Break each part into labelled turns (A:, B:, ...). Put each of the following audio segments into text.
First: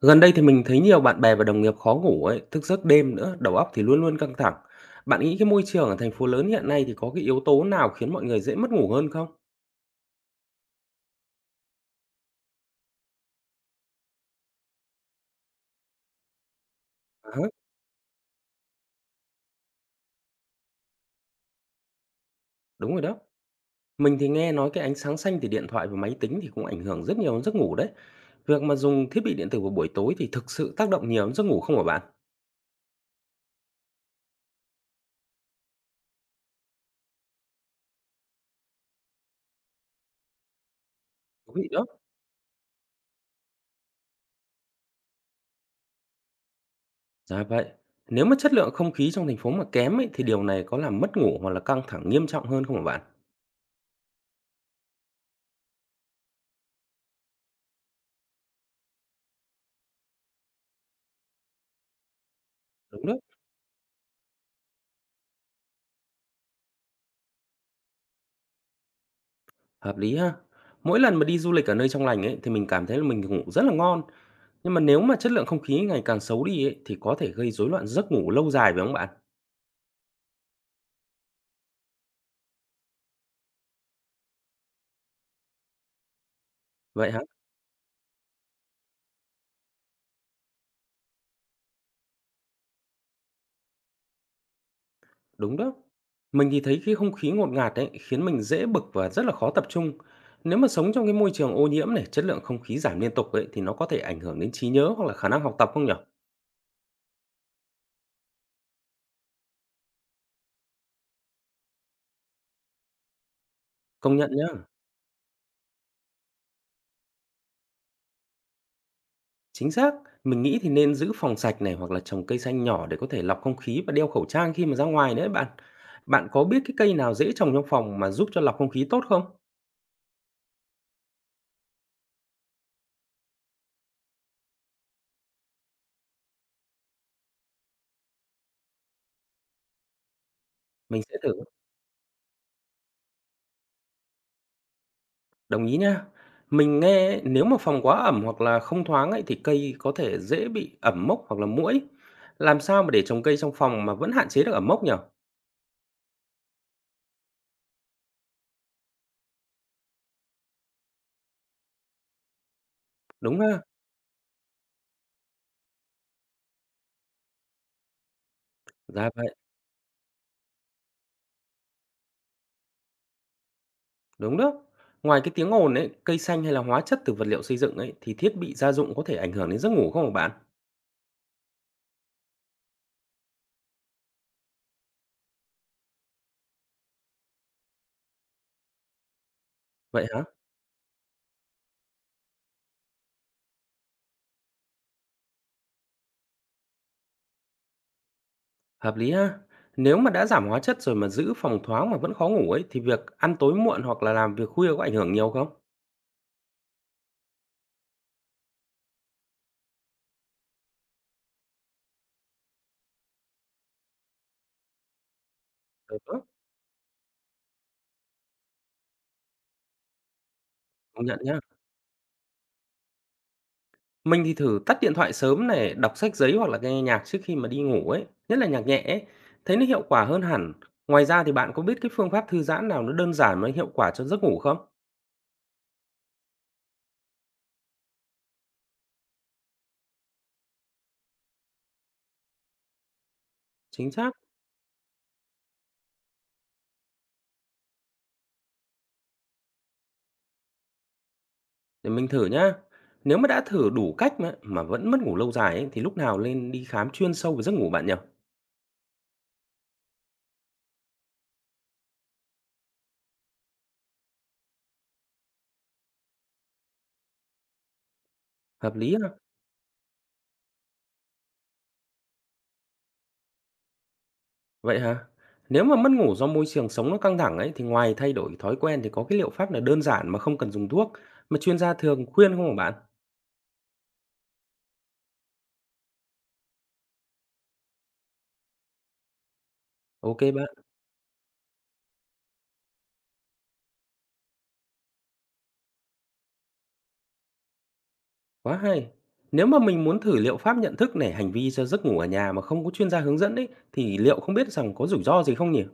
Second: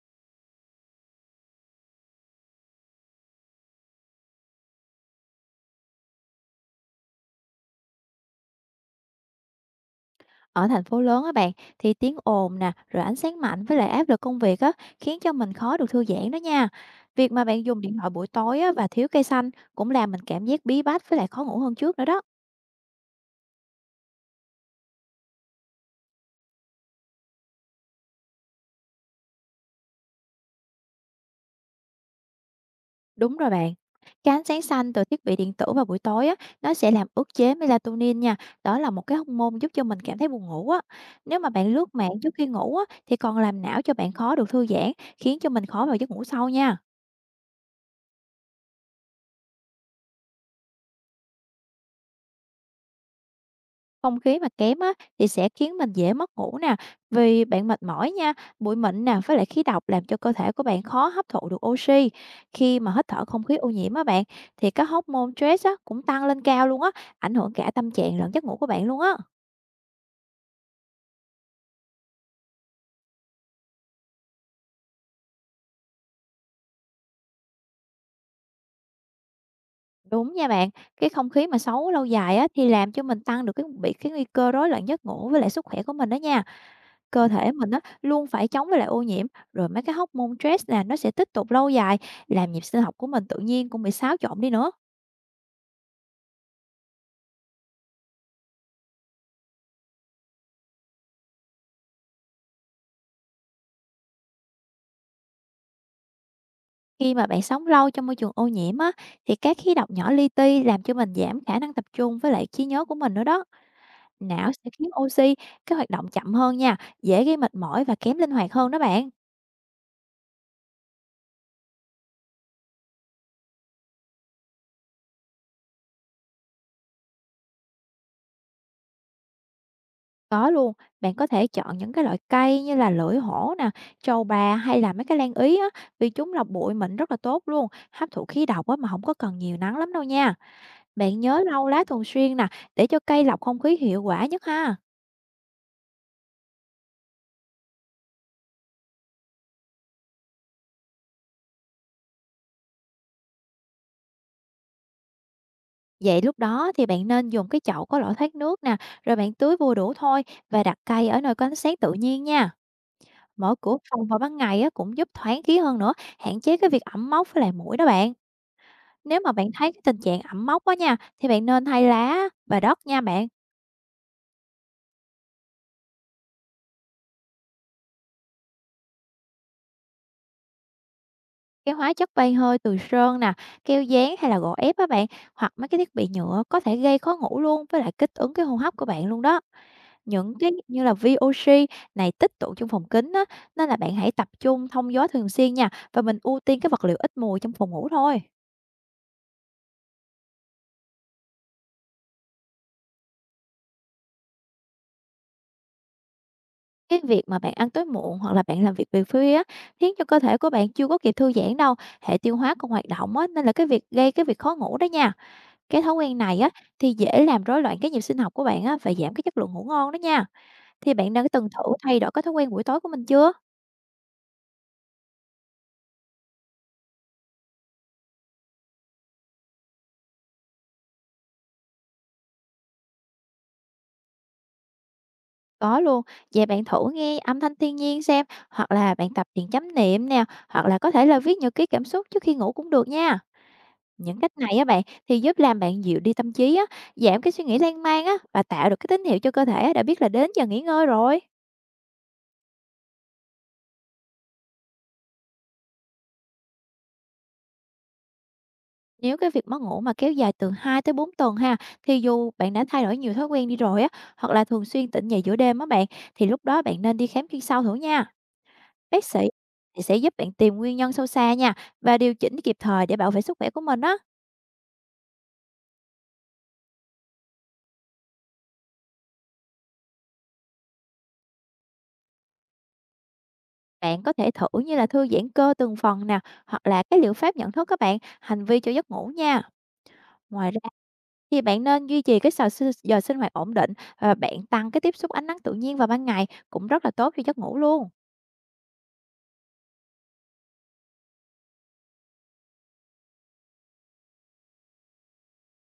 A: Gần đây thì mình thấy nhiều bạn bè và đồng nghiệp khó ngủ ấy, thức giấc đêm nữa, đầu óc thì luôn luôn căng thẳng. Bạn nghĩ cái môi trường ở thành phố lớn hiện nay thì có cái yếu tố nào khiến mọi người dễ mất ngủ hơn không?
B: Ở thành phố lớn á bạn, thì tiếng ồn nè, rồi ánh sáng mạnh với lại áp lực công việc á, khiến cho mình khó được thư giãn đó nha. Việc mà
A: À,
B: bạn dùng điện thoại buổi tối á, và thiếu cây xanh cũng làm mình cảm giác bí bách với lại khó ngủ hơn trước nữa đó.
A: đúng rồi đó. Mình thì nghe nói cái ánh sáng xanh từ điện thoại và máy tính thì cũng ảnh hưởng rất nhiều đến giấc ngủ đấy. Việc mà dùng thiết bị điện tử vào buổi tối thì thực sự tác động nhiều đến giấc ngủ không hả bạn?
B: Đúng rồi bạn. Cái ánh sáng xanh từ thiết bị điện tử vào buổi tối á, nó sẽ làm ức chế melatonin nha. Đó là một cái hormone giúp cho mình cảm thấy buồn ngủ á. Nếu mà
A: Thú vị
B: bạn
A: đó.
B: lướt mạng trước khi ngủ á, thì còn làm não cho bạn khó được thư giãn, khiến cho mình khó vào giấc ngủ sâu nha.
A: Dạ vậy. Nếu mà chất lượng không khí trong thành phố mà kém ấy, thì điều này có làm mất ngủ hoặc là căng thẳng nghiêm trọng hơn không hả bạn?
B: Không khí mà kém á, thì sẽ khiến mình dễ mất ngủ nè, vì bạn mệt mỏi nha, bụi mịn nè, với lại khí độc làm cho cơ thể của bạn khó hấp thụ được oxy. Khi mà
A: Đúng
B: hít
A: đó.
B: thở không khí ô nhiễm á bạn, thì các hormone stress á, cũng tăng lên cao luôn á, ảnh hưởng cả tâm trạng lẫn giấc ngủ của bạn luôn á.
A: Hợp lý ha. Mỗi lần mà đi du lịch ở nơi trong lành ấy thì mình cảm thấy là mình ngủ rất là ngon, nhưng mà nếu mà chất lượng không khí ngày càng xấu đi ấy thì có thể gây rối loạn giấc ngủ lâu dài phải không bạn?
B: Đúng nha bạn, cái không khí mà xấu lâu dài á, thì làm cho mình tăng được cái nguy cơ rối loạn giấc ngủ với lại sức khỏe của mình đó nha.
A: Vậy hả?
B: Cơ thể mình á, luôn phải chống với lại ô nhiễm, rồi mấy cái hormone stress nè, nó sẽ tích tụ lâu dài, làm nhịp sinh học của mình tự nhiên cũng bị xáo trộn đi nữa.
A: Đúng đó. Mình thì thấy cái không khí ngột ngạt ấy khiến mình dễ bực và rất là khó tập trung. Nếu mà sống trong cái môi trường ô nhiễm này, chất lượng không khí giảm liên tục ấy thì nó có thể ảnh hưởng đến trí nhớ hoặc là khả năng học tập không nhở?
B: Khi mà bạn sống lâu trong môi trường ô nhiễm á, thì các khí độc nhỏ li ti làm cho mình giảm khả năng tập trung với lại trí nhớ của mình nữa đó.
A: Công nhận nhá.
B: Não sẽ khiến oxy, cái hoạt động chậm hơn nha, dễ gây mệt mỏi và kém linh hoạt hơn đó bạn.
A: Chính xác, mình nghĩ thì nên giữ phòng sạch này hoặc là trồng cây xanh nhỏ để có thể lọc không khí và đeo khẩu trang khi mà ra ngoài đấy bạn. Bạn có biết cái cây nào dễ trồng trong phòng mà giúp cho lọc không khí tốt không?
B: Có luôn, bạn có thể chọn những cái loại cây như là lưỡi hổ nè, trầu bà hay là mấy cái lan ý á, vì chúng lọc bụi mịn rất là tốt luôn, hấp thụ khí độc á mà không có cần nhiều nắng lắm đâu nha.
A: Mình sẽ
B: Bạn nhớ
A: thử.
B: lau lá thường xuyên nè, để cho cây lọc không khí hiệu quả nhất ha.
A: Đồng ý nha. Mình nghe nếu mà phòng quá ẩm hoặc là không thoáng ấy thì cây có thể dễ bị ẩm mốc hoặc là muỗi. Làm sao mà để trồng cây trong phòng mà vẫn hạn chế được ẩm mốc nhỉ?
B: Vậy lúc đó thì bạn nên dùng cái chậu có lỗ thoát nước nè, rồi bạn tưới vừa đủ thôi và đặt cây ở nơi có ánh sáng tự nhiên nha.
A: Đúng
B: Mở
A: ha?
B: cửa phòng vào ban ngày á, cũng giúp thoáng khí hơn nữa, hạn chế cái việc ẩm mốc với lại muỗi đó bạn.
A: Dạ
B: Nếu
A: vậy,
B: mà bạn thấy cái tình trạng ẩm mốc quá nha, thì bạn nên thay lá và đất nha bạn.
A: đúng đó. Ngoài cái tiếng ồn ấy, cây xanh hay là hóa chất từ vật liệu xây dựng ấy thì thiết bị gia dụng có thể ảnh hưởng đến giấc ngủ không hả bạn?
B: Cái hóa chất bay hơi từ sơn nè, keo dán hay là gỗ ép á bạn, hoặc mấy cái thiết bị nhựa có thể gây khó ngủ luôn với lại kích ứng cái hô hấp của bạn luôn đó.
A: Vậy hả?
B: Những cái như là VOC này tích tụ trong phòng kín á, nên là bạn hãy tập trung thông gió thường xuyên nha, và mình ưu tiên cái vật liệu ít mùi trong phòng ngủ thôi.
A: Hợp lý ha. Nếu mà đã giảm hóa chất rồi mà giữ phòng thoáng mà vẫn khó ngủ ấy thì việc ăn tối muộn hoặc là làm việc khuya có ảnh hưởng nhiều không?
B: Cái việc mà bạn ăn tối muộn hoặc là bạn làm việc về khuya á, khiến cho cơ thể của bạn chưa có kịp thư giãn đâu, hệ tiêu hóa còn hoạt động á, nên là cái việc gây cái việc khó ngủ đó nha. Cái thói
A: Được
B: quen
A: đó,
B: này á, thì dễ làm rối loạn cái nhịp sinh học của bạn á, và giảm cái chất lượng ngủ ngon đó nha. Thì
A: công
B: bạn
A: nhận
B: đã
A: nhá.
B: từng thử thay đổi cái thói quen buổi tối của mình chưa?
A: Mình thì thử tắt điện thoại sớm này, đọc sách giấy hoặc là nghe nhạc trước khi mà đi ngủ ấy, nhất là nhạc nhẹ ấy, thấy nó hiệu quả hơn hẳn. Ngoài ra thì bạn có biết cái phương pháp thư giãn nào nó đơn giản mà hiệu quả cho giấc ngủ không?
B: Có luôn, vậy bạn thử nghe âm thanh thiên nhiên xem, hoặc là bạn tập thiền chánh niệm nè, hoặc là có thể là viết nhật ký cảm xúc trước khi ngủ cũng được nha.
A: Chính xác,
B: Những cách này á bạn thì giúp làm bạn dịu đi tâm trí á, giảm cái suy nghĩ lan man á và tạo được cái tín hiệu cho cơ thể á, đã biết là đến giờ nghỉ ngơi rồi.
A: để mình thử nhá. Nếu mà đã thử đủ cách mà vẫn mất ngủ lâu dài ấy, thì lúc nào nên đi khám chuyên sâu về giấc ngủ bạn nhỉ?
B: Nếu cái việc mất ngủ mà kéo dài từ 2 tới 4 tuần ha, thì dù bạn đã thay đổi nhiều thói quen đi rồi á, hoặc là thường xuyên tỉnh dậy giữa đêm á bạn, thì lúc đó bạn nên đi khám chuyên sâu thử nha.
A: Hợp lý.
B: Bác sĩ thì sẽ giúp bạn tìm nguyên nhân sâu xa nha và điều chỉnh kịp thời để bảo vệ sức khỏe của mình á.
A: Vậy hả? Nếu mà mất ngủ do môi trường sống nó căng thẳng ấy thì ngoài thay đổi thói quen thì có cái liệu pháp nào đơn giản mà không cần dùng thuốc mà chuyên gia thường khuyên không hả bạn?
B: Bạn có thể thử như là thư giãn cơ từng phần nè, hoặc là cái liệu pháp nhận thức các bạn, hành vi cho giấc ngủ nha.
A: Ok bạn,
B: Ngoài ra thì bạn nên duy trì cái giờ sinh hoạt ổn định và bạn tăng cái tiếp xúc ánh nắng tự nhiên vào ban ngày cũng rất là tốt cho giấc ngủ luôn.
A: quá hay. Nếu mà mình muốn thử liệu pháp nhận thức này hành vi cho giấc ngủ ở nhà mà không có chuyên gia hướng dẫn ấy thì liệu không biết rằng có rủi ro gì không nhỉ?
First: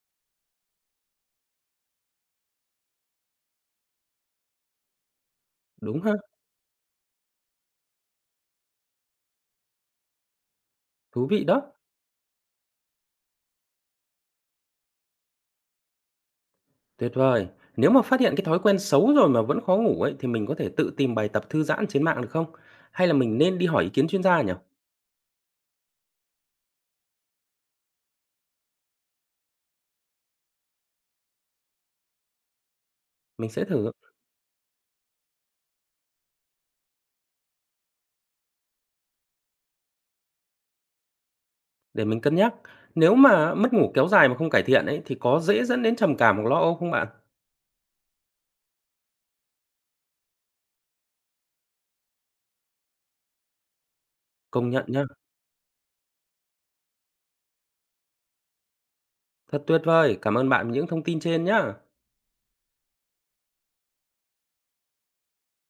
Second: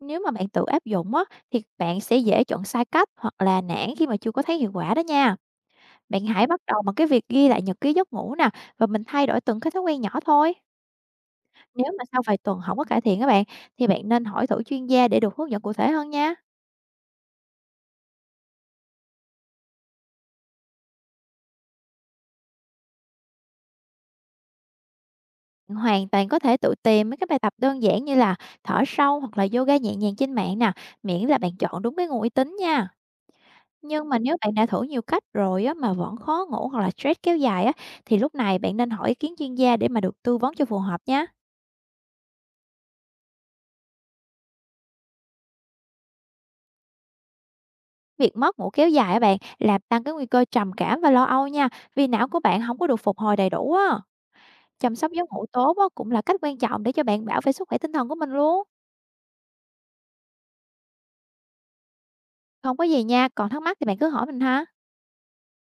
B: Nếu mà bạn tự áp dụng á, thì bạn sẽ dễ chọn sai cách hoặc là nản khi mà chưa có thấy hiệu quả đó nha.
A: Đúng ha?
B: Bạn hãy bắt đầu bằng cái việc ghi lại nhật ký giấc ngủ nè và mình thay đổi từng cái thói quen nhỏ thôi.
A: Thú vị đó.
B: Nếu mà sau vài tuần không có cải thiện các bạn thì bạn nên hỏi thử chuyên gia để được hướng dẫn cụ thể hơn nha.
A: Tuyệt vời. Nếu mà phát hiện cái thói quen xấu rồi mà vẫn khó ngủ ấy thì mình có thể tự tìm bài tập thư giãn trên mạng được không? Hay là mình nên đi hỏi ý kiến chuyên gia nhỉ?
B: Hoàn toàn có thể tự tìm mấy cái bài tập đơn giản như là thở sâu hoặc là yoga nhẹ nhàng trên mạng nè, miễn là bạn chọn đúng cái nguồn uy tín nha.
A: Mình sẽ thử.
B: Nhưng mà nếu bạn đã thử nhiều cách rồi á, mà vẫn khó ngủ hoặc là stress kéo dài á, thì lúc này bạn nên hỏi ý kiến chuyên gia để mà được tư vấn cho phù hợp nha.
A: Để mình cân nhắc, nếu mà mất ngủ kéo dài mà không cải thiện ấy, thì có dễ dẫn đến trầm cảm hoặc lo âu không bạn?
B: Việc mất ngủ kéo dài á bạn làm tăng cái nguy cơ trầm cảm và lo âu nha, vì não của bạn không có được phục hồi đầy đủ á.
A: Công nhận
B: Chăm
A: nhá,
B: sóc giấc ngủ tốt á, cũng là cách quan trọng để cho bạn bảo vệ sức khỏe tinh thần của mình luôn.
A: thật tuyệt vời, cảm ơn bạn vì những thông tin trên nhá.
B: Không có gì nha, còn thắc mắc thì bạn cứ hỏi mình ha.